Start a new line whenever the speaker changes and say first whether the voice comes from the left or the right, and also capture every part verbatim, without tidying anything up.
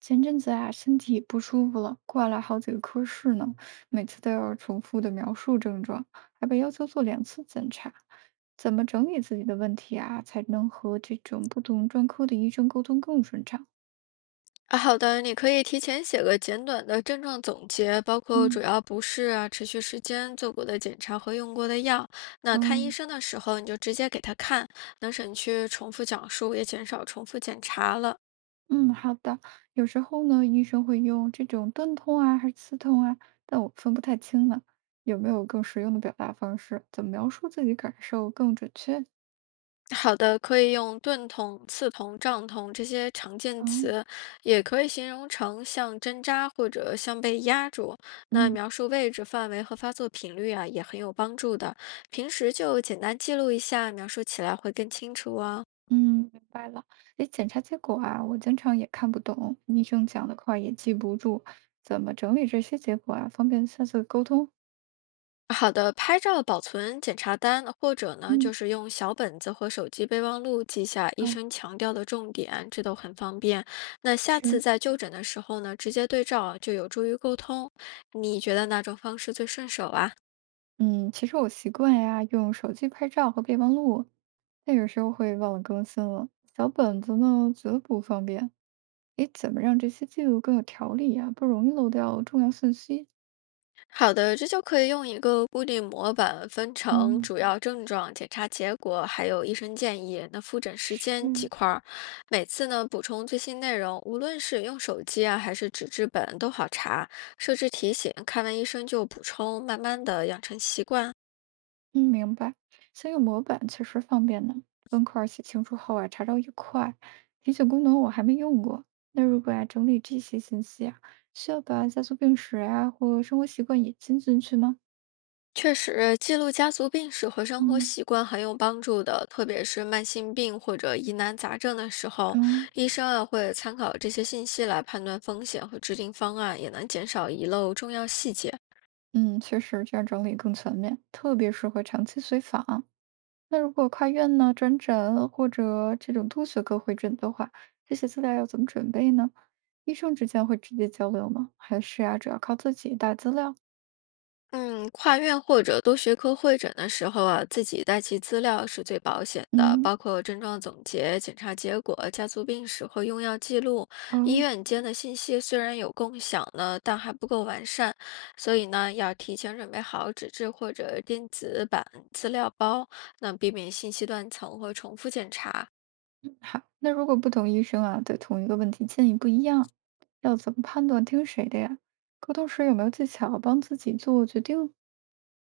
right: 前阵子啊，身体不舒服了，挂了好几个科室呢，每次都要重复的描述症状，还被要求做两次检查。怎么整理自己的问题啊，才能和这种不同专科的医生沟通更顺畅？
left: 啊，好的，你可以提前写个简短的症状总结，包括主
right: 嗯，
left: 要不适啊、持续时间、做过的检查和用过的药。那看医
right: 嗯
left: 生的时候，你就直接给他看，能省去重复讲述，也减少重复检查了。
right: 嗯，好的。有时候呢，医生会用这种钝痛啊，还是刺痛啊，但我分不太清呢。有没有更实用的表达方式？怎么描述自己感受更准确？
left: 好的，可以用钝痛、刺痛、胀痛这些常见
right: 哦，
left: 词，也可以形容成像针扎或者像被压住。那
right: 嗯。
left: 描述位置、范围和发作频率啊，也很有帮助的。平时就简单记录一下，描述起来会更清楚哦。
right: 嗯，明白了。诶，检查结果啊，我经常也看不懂，医生讲的快也记不住，怎么整理这些结果啊，方便下次沟通？
left: 好的，拍照保存检查单，或者呢，
right: 嗯，
left: 就是用小本子和手机备忘录记下医
right: 好，
left: 生强调的重点，这都很方便。那下次
right: 是，
left: 在就诊的时候呢，直接对照就有助于沟通。你觉得哪种方式最顺手啊？
right: 嗯，其实我习惯呀，用手机拍照和备忘录，但有时候会忘了更新了。小本子呢，觉得不方便。诶，怎么让这些记录更有条理呀，不容易漏掉重要信息？
left: 好的，这就可以用一个固定模板分成
right: 嗯，
left: 主要症状、检查结果，还有医生建议。那复诊时间几
right: 是，
left: 块儿，每次呢补充最新内容，无论是用手机啊还是纸质本都好查。设置提醒，看完医生就补充，慢慢的养成习惯。
right: 嗯，明白。像用模板确实方便呢，分块儿写清楚后啊，查找也快。提醒功能我还没用过。那如果啊，整理这些信息啊，需要把家族病史啊或生活习惯也进进去吗？
left: 确实，记录家族病史和生活
right: 嗯，
left: 习惯很有帮助的，特别是慢性病或者疑难杂症的时候，
right: 嗯
left: 医生啊会参考这些信息来判断风险和制定方案，也能减少遗漏重要细节。
right: 嗯，确实这样整理更全面，特别适合长期随访啊。那如果跨院呢、转诊或者这种多学科会诊的话，这些资料要怎么准备呢？医生之间会直接交流吗？还是啊，主要靠自己带资料？
left: 嗯，跨院或者多学科会诊的时候啊，自己带齐资料是最保险的，
right: 嗯，
left: 包括症状总结、检查结果、家族病史和用药记录。医
right: 哦。
left: 院间的信息虽然有共享呢，但还不够完善，所以呢，要提前准备好纸质或者电子版资料包，那避免信息断层和重复检查。
right: 好，那如果不同医生啊，对同一个问题建议不一样，要怎么判断听谁的呀？沟通时有没有技巧帮自己做决定？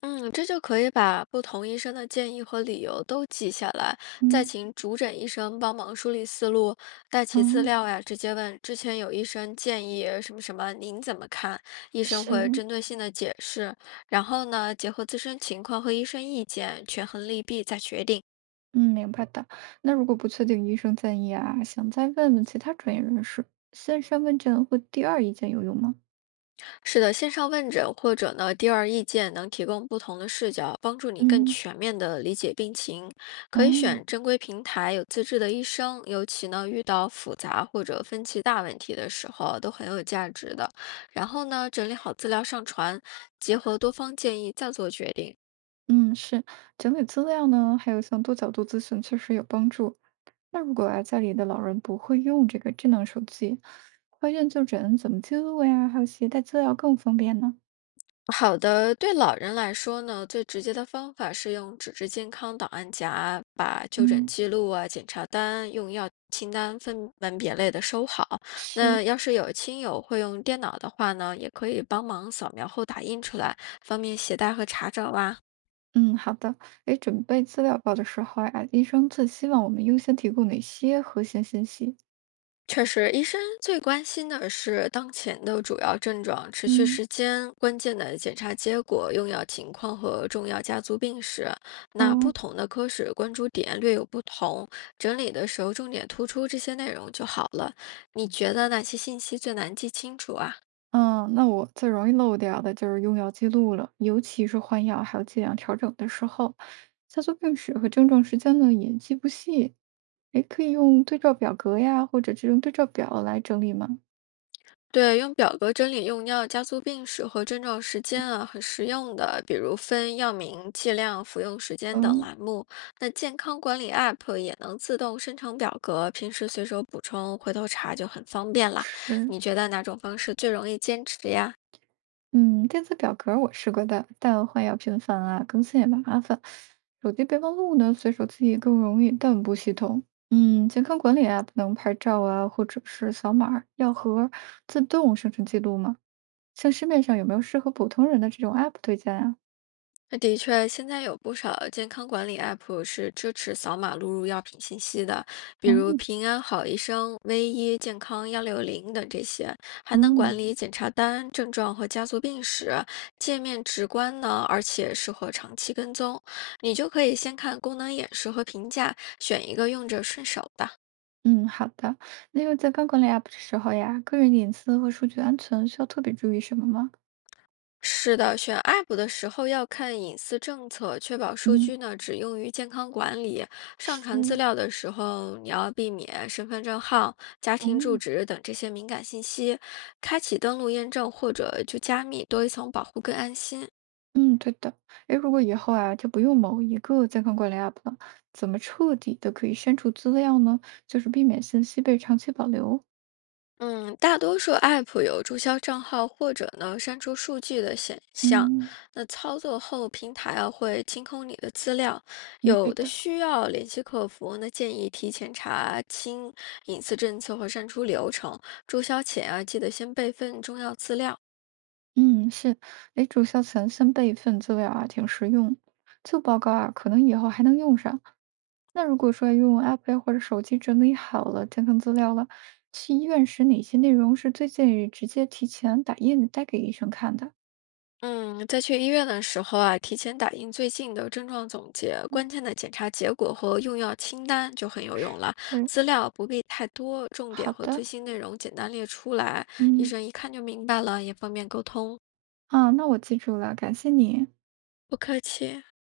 left: 嗯，这就可以把不同医生的建议和理由都记下来，再
right: 嗯，
left: 请主诊医生帮忙梳理思路，带
right: 哦，
left: 齐资料呀，直接问之前有医生建议什么什么，您怎么看？医生
right: 是，
left: 会针对性的解释，然后呢，结合自身情况和医生意见，权衡利弊再决定。
right: 嗯，明白的。那如果不确定医生建议啊，想再问问其他专业人士，先上问证或第二意见有用吗？
left: 是的，线上问诊或者呢第二意见能提供不同的视角，帮助你更
right: 嗯，
left: 全面的理解病情。可以
right: 哦，
left: 选正规平台、有资质的医生，尤其呢遇到复杂或者分歧大问题的时候，都很有价值的。然后呢，整理好资料上传，结合多方建议再做决定。
right: 嗯，是，整理资料呢，还有像多角度咨询确实有帮助。那如果啊，家里的老人不会用这个智能手机，怀孕就诊怎么记录呀？还有携带资料更方便呢？
left: 好的，对老人来说呢，最直接的方法是用纸质健康档案夹把就诊
right: 嗯，
left: 记录啊、检查单、用药清单分门别类的收好。
right: 是，
left: 那要是有亲友会用电脑的话呢，也可以帮忙扫描后打印出来，方便携带和查找啊。
right: 嗯，好的。诶，准备资料包的时候呀，医生最希望我们优先提供哪些核心信息？
left: 确实，医生最关心的是当前的主要症状、持续
right: 嗯，
left: 时间、关键的检查结果、用药情况和重要家族病史。那
right: 哦，
left: 不同的科室关注点略有不同，整理的时候重点突出这些内容就好了。你觉得哪些信息最难记清楚啊？
right: 嗯，那我最容易漏掉的就是用药记录了，尤其是换药还有剂量调整的时候，家族病史和症状时间呢也记不细。诶，可以用对照表格呀，或者这种对照表来整理吗？
left: 对，用表格整理用药家族病史和症状时间啊，很实用的。比如分药名、剂量、服用时间等
right: 嗯。
left: 栏目。那健康管理 App 也能自动生成表格，平时随手补充，回头查就很方便了。
right: 是，
left: 你觉得哪种方式最容易坚持呀？
right: 嗯，电子表格儿我试过的，但换药频繁啊，更新也麻烦。手机备忘录呢，随手记忆更容易，但不系统。嗯，健康管理 app 能拍照啊，或者是扫码儿、药盒儿自动生成记录吗？像市面上有没有适合普通人的这种 app 推荐啊？
left: 那的确，现在有不少健康管理 App 是支持扫码录入药品信息的，比如
right: 哦，
left: 平安好医生、V 一 健康 幺六零等这些，还能管
right: 嗯
left: 理检查单、症状和家族病史。界面直观呢，而且适合长期跟踪。你就可以先看功能演示和评价，选一个用着顺手的。
right: 嗯，好的。那用健康管理 app 的时候呀，个人隐私和数据安全需要特别注意什么吗？
left: 是的，选 App 的时候要看隐私政策，确保数
right: 嗯，
left: 据呢只用于健康管理。上传资
right: 是，
left: 料的时候，你要避免身份证号、家
right: 哦。
left: 庭住址等这些敏感信息。开启登录验证或者就加密，多一层保护更安心。
right: 嗯，对的。诶，如果以后啊，就不用某一个健康管理 App 了，怎么彻底的可以删除资料呢？就是避免信息被长期保留。
left: 嗯，大多数 App 有注销账号或者呢删除数据的选项。
right: 嗯
left: 那操作后，平台啊会清空你的资料，
right: 嗯，对
left: 有的
right: 的。
left: 需要联系客服，那建议提前查清隐私政策和删除流程。注销前啊，记得先备份重要资料。
right: 嗯，是。诶，注销前先备份资料啊，挺实用。旧报告啊，可能以后还能用上。那如果说用 App 呀或者手机整理好了健康资料了，去医院时哪些内容是最建议直接提前打印带给医生看的？
left: 嗯，在去医院的时候啊，提前打印最近的症状总结、
right: 嗯，
left: 关键的检查结果和用药清单就很有用了。
right: 嗯
left: 资料不必太多，重点
right: 好
left: 和最
right: 的。
left: 新内容简单列出来，医
right: 嗯，
left: 生一看就明白了，也方便沟通。
right: 啊，那我记住了，感谢你。
left: 不客气。